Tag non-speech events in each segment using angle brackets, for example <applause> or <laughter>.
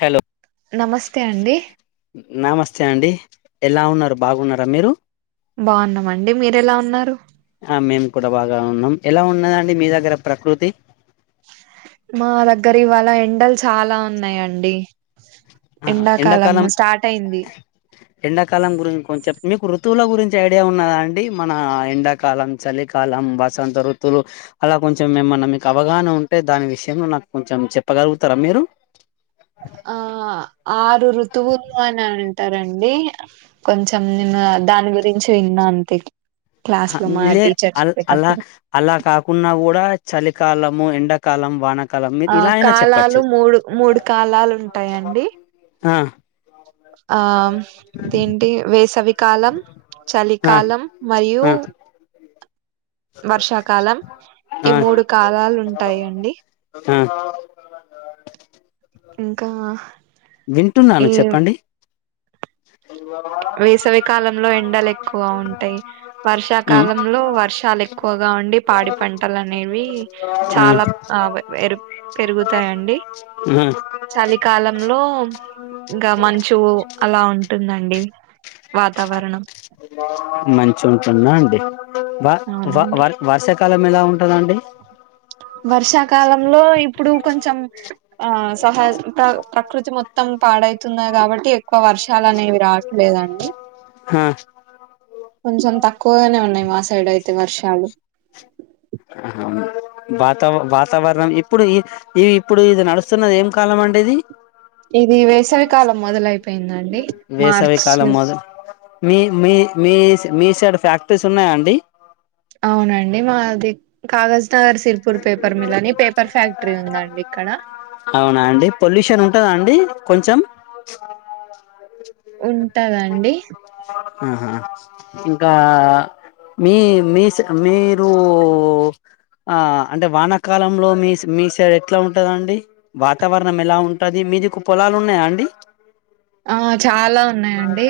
Hello నమస్తే అండి నమస్తే అండి ఎలా ఉన్నారు బాగున్నారా మీరు బాగున్నామండి మీరెలా ఉన్నారు ఆ మేము కూడా బాగా ఉన్నాం ఎలా ఉన్నదండి మీ దగ్గర ప్రకృతి మా దగ్గర ఇవాళ ఎండల్స్ చాలా ఉన్నాయండి ఆ ఎండాకాలం ఎండాకాలము స్టార్ట్ అయింది ఎండాకాలం గురించి కొంచెం మీకు ఋతువుల గురించి ఐడియా ఉన్నదా అండి మన ఎండాకాలం చలికాలం వసంత ఋతువులు అలా కొంచెం ఏమన్నా మీకు అవగాహన ఉంటే దాని విషయంలో నాకు కొంచెం చెప్పగలుగుతారా మీరు ఆ ఆరు ఋతువులు అని అంటారండి కొంచెం నేను దాని గురించి విన్నా అంతే క్లాస్ లో మా లే టీచర్ అల్ అల్లా చెప్పేటప్పుడు అల్లా కాకున్నా కూడా చలి కాలము ఎండకాలం వానక ఆ కాలాలు మూడు మూడు కాలాలు ఉంటాయండి ఆ ఆ దీంటి వేసవికాలం ఆ చలికాలం మరియు ఆ వర్షాకాలం ఆ ఈ మూడు కాలాలు ఉంటాయండి ఆ ఇంకా వింటున్నాను చెప్పండి ఉమ్ వేసవికాలంలో ఎండలు ఎక్కువ ఉమ్ ఉంటాయి వర్షాకాలంలో వర్షాలు ఎక్కువగా ఉండి పాడి పంటలు అనేవి చాలా ఆ ఎరుగు పెరుగుతాయండి ఉమ్ చలికాలంలో లో ఇంకా మంచు అలా ఉంటుంద మంచి మంచిగుందా అండి వ వ అవునండి వర వార్షాకాలం ఏలా ఉ ఉంటదండి వర్షాకాలంలో ఇప్పుడు కొంచెం ఆ సహా త ప్రకృతి మొత్త మొత్తం పాడైతున్నా కాబట్టి ఏ క్వ వర్షాలు అనేవి రావట్లేదండి ఆ కొంచెం తక్కువగానే ఉన్నాయి మా సైడ్ అయి ఎ వర్షలు ఆహా వాతావ వాతావరణం ఇప్పుడు ఈ ఇ ఇప్పుడు ఇది నడుస్తున్నది ఏం కాలం అండి ఇది ఇది వేసవికాలం మొదలైపోయి వేసవిికాలం మొద మీ మీ మీ మీ సైడ్ ఫ్యాక్టరీస్ ఉన్నాయా అండి అవునండి మాది Kagaznagar Sirpur paper mill అని పేపర్ ఫ్యాక్టరీ ఉందండి ఇక్కడ అవునా అండి పొల్యూషన్ ఉంటదా అండి కొంచెం ఉంటదండి ఆహా ఇంకా మీ మీస్ మీరు ఆ అంటే వానాకాలంలో మీ మీ సైడ్ ఎట్లా ఉంటది అండి వాతావరణం ఎలా ఉంటది మీదికు పొలాలు ఉన్నాయా అండి ఆ చాలా ఉన్నాయండి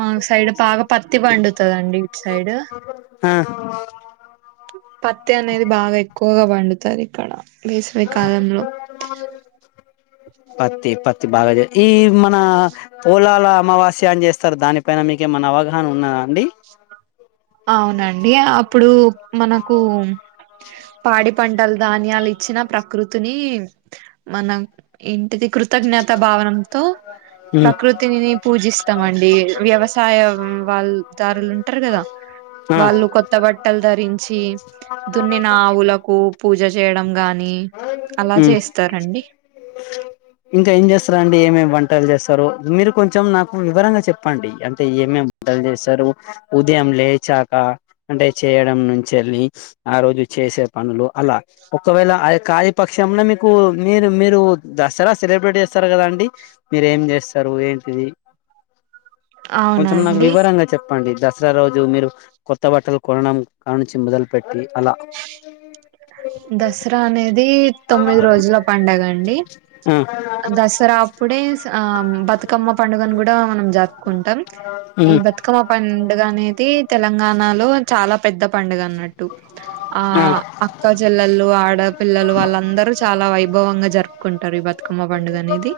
మా సైడ్ బాగా పత్తి పండుతదండి ఇటు సైడ్ ఆ <inaudible> పత్తి అనేది బాగా ఎక్కువగా పండుతది ఇక్కడ వేసవి కాలంలో పత్తి పత్ తి బాగా ఏ <unintelligible> మన పోలా లా అమావాస్యా అని చేస్తారు దానిపైన మీకు ఏమనా అవగాహన ఉన్నాదా అండి అవునండి అప్పుడు మనకు పాడి పంటలు ధాన్యాలు ఇచ్చిన ప్రకృతిని మన ఇ ది కృతజ్ఞత భావనంతో ఉమ్ ప్రకృతినిని పూజిస్తామండి వ్యవసాయ వాళ్ళ దారులు ఉంటారు కదా ఆ వాళ్ళు కొత్త బట్టలు ధరించి దున్నిన ఆవులకు పూజ చేయడం గానీ హ్మ్ ఇంకా ఏం చేస్తారండి ఏమేమి వంటల చేస్త స్తారు మీరు కొంచెం నాకు వివరంగా చెప్పండి అంటే ఏమేమి వంటలు చేస్తారు ఉదయం లేచాక అంటే చేయడం నుంచి వెళ్ి ఆ రోజు చేసే పనులు అలా ఒకవేళ ఆొ కానీపక్షంలో మీకు మీరు మీరు దసరా సెలబ్రేట్ చేస్తారు కదండి మీర ఏం చేస్తారు ఏంటిది కొంచెం నాకు అవునండి వివరంగా చెప్పండి ద సరా రోజు మీరు కొత్త బట్టలు కొనడం కా నుంచి మొదలుపెట్టి దసరా అనే ది తొమ్మిది రోజుల పండుగ అండి ఆ దసరా అప్పుడే ఆ బతుకమ్మ పండుగను కూడా మనం జరుపుకుంటాం ఈ ఉమ్ బతుకమ్మ పండుగ అనేది తెలంగాణలో చాలా పెద్ద పండుగ అన్నట్టు ఆ అక్క జెల్లలు ఆడ్ పిల్లలు వాళ్ళందరూ చాలా వైభవంగా జరుపుకుంటారు ఈ బతుకమ్మ పండుగ అనేది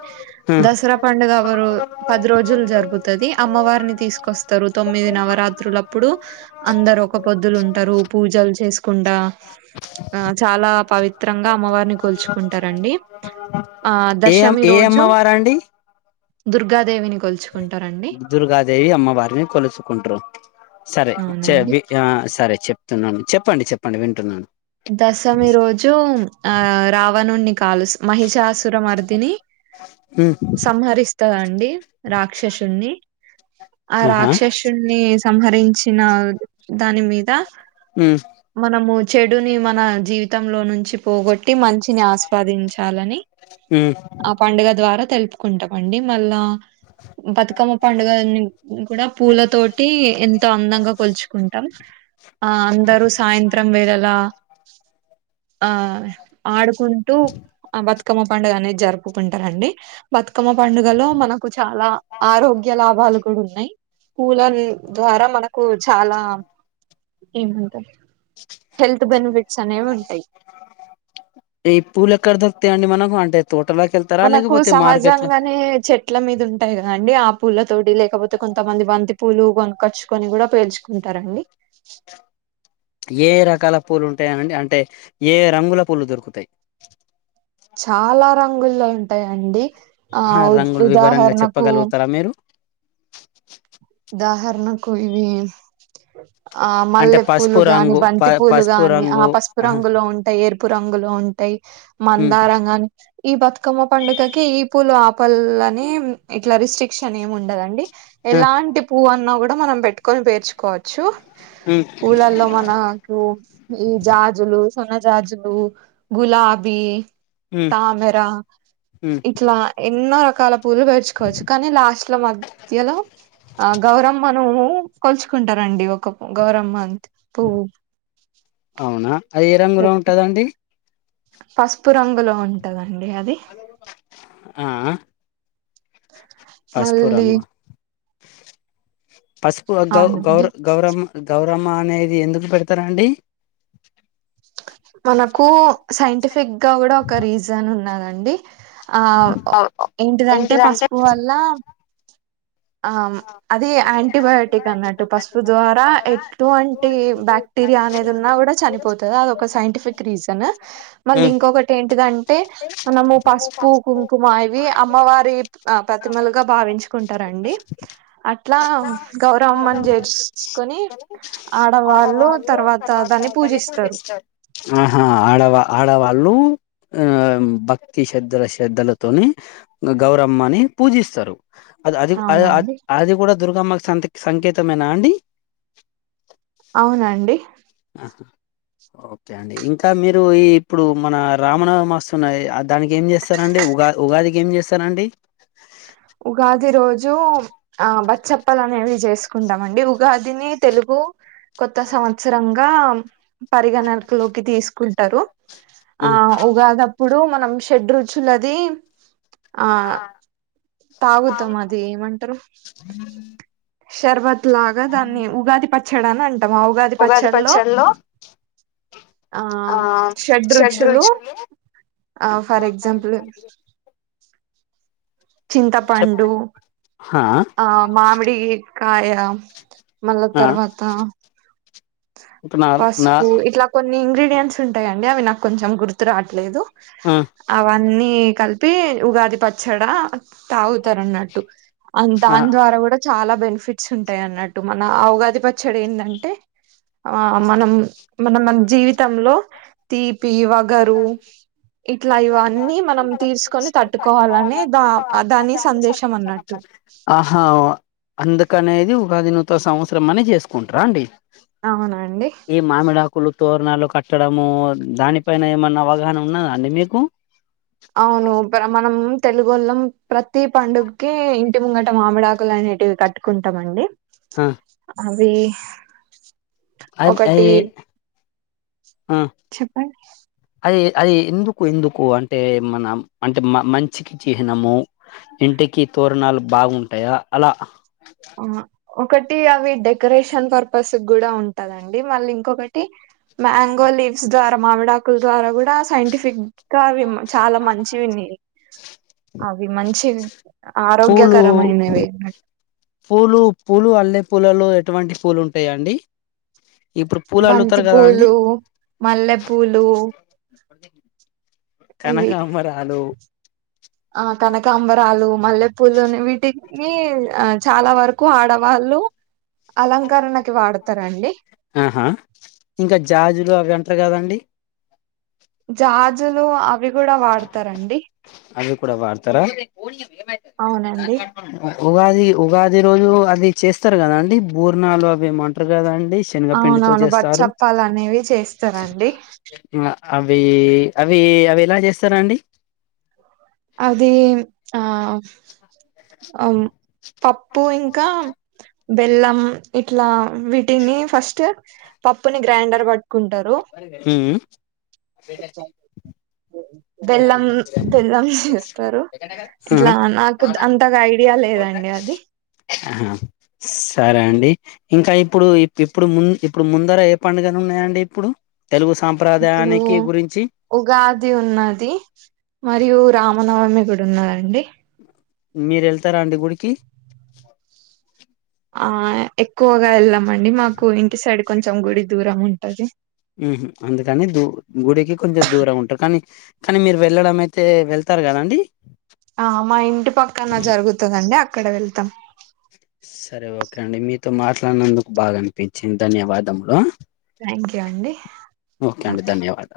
ఆ దసరా పండుగ వరు పది రోజులు జరుగుతది అమ్మవారిని తీసుకొస్తారు తొమ్మిది నవరాత్రుల అప్పుడు అందరు ఒక పొద్దులు ఉంటారు పూజలు చేసుకుండా ఆ చాలా పవిత్రంగా అమ్మవారిని కొల్చుకుంటారండి ఆ ఏ దశమి ఏ రోజు దుర్గా దేవని దుర్గ దేవి అమ్మవారిని కొల్సుకుంట్రు సరే చె అవునండి సరే చెప్ న్నాను చెప్పండి చెప్పండి వింటున్నాను దశమి రోజు ఆ రావణుండి కాలు మహిషాసుర మర్దిని ఉమ్ సంహరిస్తదండి రాక్షసుి ఆ ఆహా రాక్షసుణి సంహరించిన దాని మీద ఉమ్ మనము ఇడుని మన జీవితంలో నుంచి పోగొట్టి మంచిని ఆస్వాదించాలని ఉమ్ ఆ పండుగ ద్వారా తెలుపుకుంటామండి మళ్ళా బతుకమ్మ పండుగని కూడా పూల తోటి ఎంతో అందంగా కొల్చుకుంటాం ఆ అందరూ సాయంత్రం వేళలా <inaudible> ఆ ఆడుకుంటూ బతుకమ్మ పండుగ అనేది జరుపు ఒప్పుకుంటారండి బతుకమ్మ పండుగలో మనకు చాలా ఆరోగ్య లాభాలు కూడా ఉన్నాయి కూూల ద్వారా మనకు చాలా ఏమంటారు హెల్త్ బెనిఫిట్స్ అనేవి ఉంటాయి ఏ పూలక్కడధక్తే అండి మా మనకు అంటే తోటలోకి వెళ్తారా మనకు లేకపోతే మార్కెట్ లో సహజంగానే చెట్ల మీద ఉంటాయి కదండి ఆ పూల తోటి లే లేకపోతే కొంతమంది బంతి పూలు కొనకచ్చుకొని కూడా పేర్చుకుంటారండి ఏ రకాల పూలు ఉంటాయ అండి అంటే ఏ రంగుల పూలు దొరుకుతాయి చాలా రంగుల్లో ఉంటాయండి ఆ రంగులు వివరంగా ఉదాహరణకు చెప్పగలుగుతారా మీరు ఉదాహరణకు <unintelligible> ఆ అంటే మల్లె పసుపు పూలు గాని రంగు ప బంతి పూలు పసుపు గాని ఆ రంగు పసుపు ఆహా రంగులో ఉంటాయి పు రంగులు ఉంటాయి ఉమ్ మందారంగాని ఈ బతుకమ్మ పండుగకి ఈ పూలు పల్లనే ఇట్లా రిస్ట్రిక్షన్ ఏమి ఉండదండి ఆ ఎలాంటి పూవున్న కూడా మనం పెట్టుకొని పేర్చుకోవచ్చు ఉమ్ పూలల్లో మనకు ఈ జాజులు సన్న జాజులు గులాబీ ఉమ్ తామేరా ఉమ్ ఇట్లా ఎన్నో రకాల పూలు పేర్చుకోవచ్చు కానీ లాస్ట్ లో మధ్యలో ఆ గౌరమ్మను కొల్చుకుంటారండి ఒక గౌరమ్మ అంతె అవునా అయ రంగులో పెట్టి ఉంటుదండి పసుపు రంగులో ఉంటదం ఆ పసుపు మళ్ళీ రంగు పసుపు గౌ అవునండి గౌర్ గౌరం గౌర్ రమ అనేది ఎందుకు పెడతారండి మనకు సైంటిఫిక్ గా కూడా ఒక రీజన్ ఉన్నదండి అండి ఆ ఏంటిదంటే పసుపు వల్ల ఆ అది యాంటీబయోటిక్ అన్నట్టు పసుపు ద్వారా ఎటువంటి బాక్టీరియా అనేది ఉన్నా కూడా చనిపోతుంది అది ఒక సైంటిఫిక్ రీజన్ మళ్ళీ ఉమ్ ఇంకొకటి ఏంటిదంటే మనము పసుపు కుంకుమ ఇవి అమ్మవారి ప్రతిమలుగా భావించుకుంటారు అండి చేర్చుకొని ఆడవాళ్ళు తర్వాత దాన్ని పూజిస్తారు ఆహా ఆడవాళ్లు ఆ భక్తి శ్రధల శ్రద్ధలతోని గౌరమ్మని పూజిస్తారు అది అది అ అవునండి అది గూడా దుర్గమ్మ సంత్ సంకేతమేనా అండి అవునండి ఆ ఓకే అండి ఇంకా మీరు ఈ ఇప్పుడు మన రామనవమ వస్తున్నయి దానికి ఏం చేస్తారండి ఉగా ఉగాదికి ఏం చేస్త నండి ఉగాది రోజు ఆ బ చెప్పలనేవి జేసు కుంటమండి ఉగాదిని తెలుగు కొత్త సంవత్సరం ఆమ్ పరిగణలోకి తీసుకుంటరు ఆ ఉగాదప్పుడు మనం షెడ్ రుచులది ఆ తాగుతమ్ అది ఏమంటరు షర్బత్ లాగా దాన్ని ఉగాది పచ్చడి అని అంటాం ఆ ఉగాది పచ్చడిలో ఆ షడ్ రుచులు ఆ ఫర్ ఎగ్జాంపుల్ <inaudible> చెప్ చింతపండు హా ఆ మామిడి కాయ మళ్ళ ఆ తర్వాత ఒక నాలు నా పసుపు ఇట్లా కొన్ని ఇన్ని ఇంగ్రీడియన్స్ ఉంటయండి అవి నాకు కొంచెం గుర్తు రాట్లేదు ఆ అన్ని కలిపి ఉగాది పచ్చడ తాగు తరనట్టు ఆ దాని ద్వారా గూడా చాలా బెనిఫి ఫిట్స్ ఉంటాయి అన్నట్టు మన ఆ ఉగాది పచ్చడ ఏందంటే ఆ మనం మనం మన జీవితంలో తీపి వగరు ఇట్లా ఇవన్నీ మనం తీసుకొని తట్టుకోవాలని దా దాని సందేశం అన్నట్టు కనేది ఉగాది నూతన సంవత్సరం అని చేసుకుంటర అండి అవునండి ఈ మామిడాకులు తోరణాలు కట్టడము దానిపైన ఏమన్నా అవగాహన ఉన్నదండి మీకు అవును మనం తెలుగోళ్ళం ప్రతి పండుగకి ఇంటి ముంగట మామిడాకులు అనేటివి కట్టుకుంటమండి అ <unintelligible> అ <unintelligible> అ అ అ <unintelligible> చెప్పండి అది ఎందుకు ఎందుకు అంటే మనం అంటే మ మంచికి చిహ్నము ఇంటికి తోరణాలు బాగుంటయా అలా ఆ ఒకటి అవి డెకరేషన్ పర్పస్ గూడా ఉంటదండి మళ్ళీ ఇంకొకటి మ్యాం గో లీవ్స్ ద్వారా మామిడాకు ద్వారా గూడా సైంటిఫిక్ గా అవి చాలా మంచినివి అవి మంచి పూలు ఆరోగ్యకరమైనవి పూలు పూలు మల్లే పూలలో ఎటువంటి పూలు ఉంటాయిండి బంతి పూలు మల్లెపూలు కనకాంబరాలు ఆ కనకాంబరాలు మల్లె పులోనే వీటి మీ.... ఆ... చాలా వరకు ఆడ వాళ్ళు ఆహా ఇంకా జాజులు అవన్ అట్లా కాదండి జాజులు అవివ్ కూడా వాడతారండి అది కూడా వాడతార ఆ అవునండి ఉగాది ఉగాది రోజు అది చేస్తారు కదాండి బూర్నాలు అవి ఏమో అంటారు కదాన్ అవునవును బచ్చప్పాలు అనేవి చేస్తారండి. అవీ అవీ అవి ఎలా జేస్తారాండి అది ఆ, ఔను పప్పు ఇంకా మ్ బెల్లం ఇట్లా, మ్ వీటిని ఫస్ట్ పప్పుని గ్రైండర్ పట్ హ్మ్ మ్ బెల్లం బెల్లం చేస్తారు ఆహా ఇట్లా నాకుద్ద అంతగా ఐడ్ ఇవాళ లేదండి అది ఆహా సరే అండి ఇంకా ఇప్పుడు ఇప్పుడు ము ఇప్పుడు ముందర ఏ పండుగను ఉన్నాయండి ఇప్పుడు తెలుగు ఇప్పుడు సాంప్రదాయానికి గురించి ఉగాది ఉన్నది మరియు రాం మీ నవమి కూడా ఉన్నదండి మీరెళ్తారా అండి గుడికి ఆయ్ ఎక్కు గా ఎళ్ళం అండి మాకు ఇంటి సైడ్ కొంచెం గుడి దూరం ఉంటది ఊహూ అందుకని దూ గుడికి కొంచెం దూరం ఉంటారు కానీ కానీ మీరు వెళ్ళడం అయితే వెళ్తారు కదాండి ఆ మా ఇంటి పక్కన జరుగుతుందండి అక్ క్కడ వెళ్తాం సరే ఓకే అండి మీతో మాట్లాడినందుకు బాగా అనిపిచ్చింది ధన్యవాదములో థ్యాంక్ యూ అండి అండి ఓకే ధన్యవాదాలు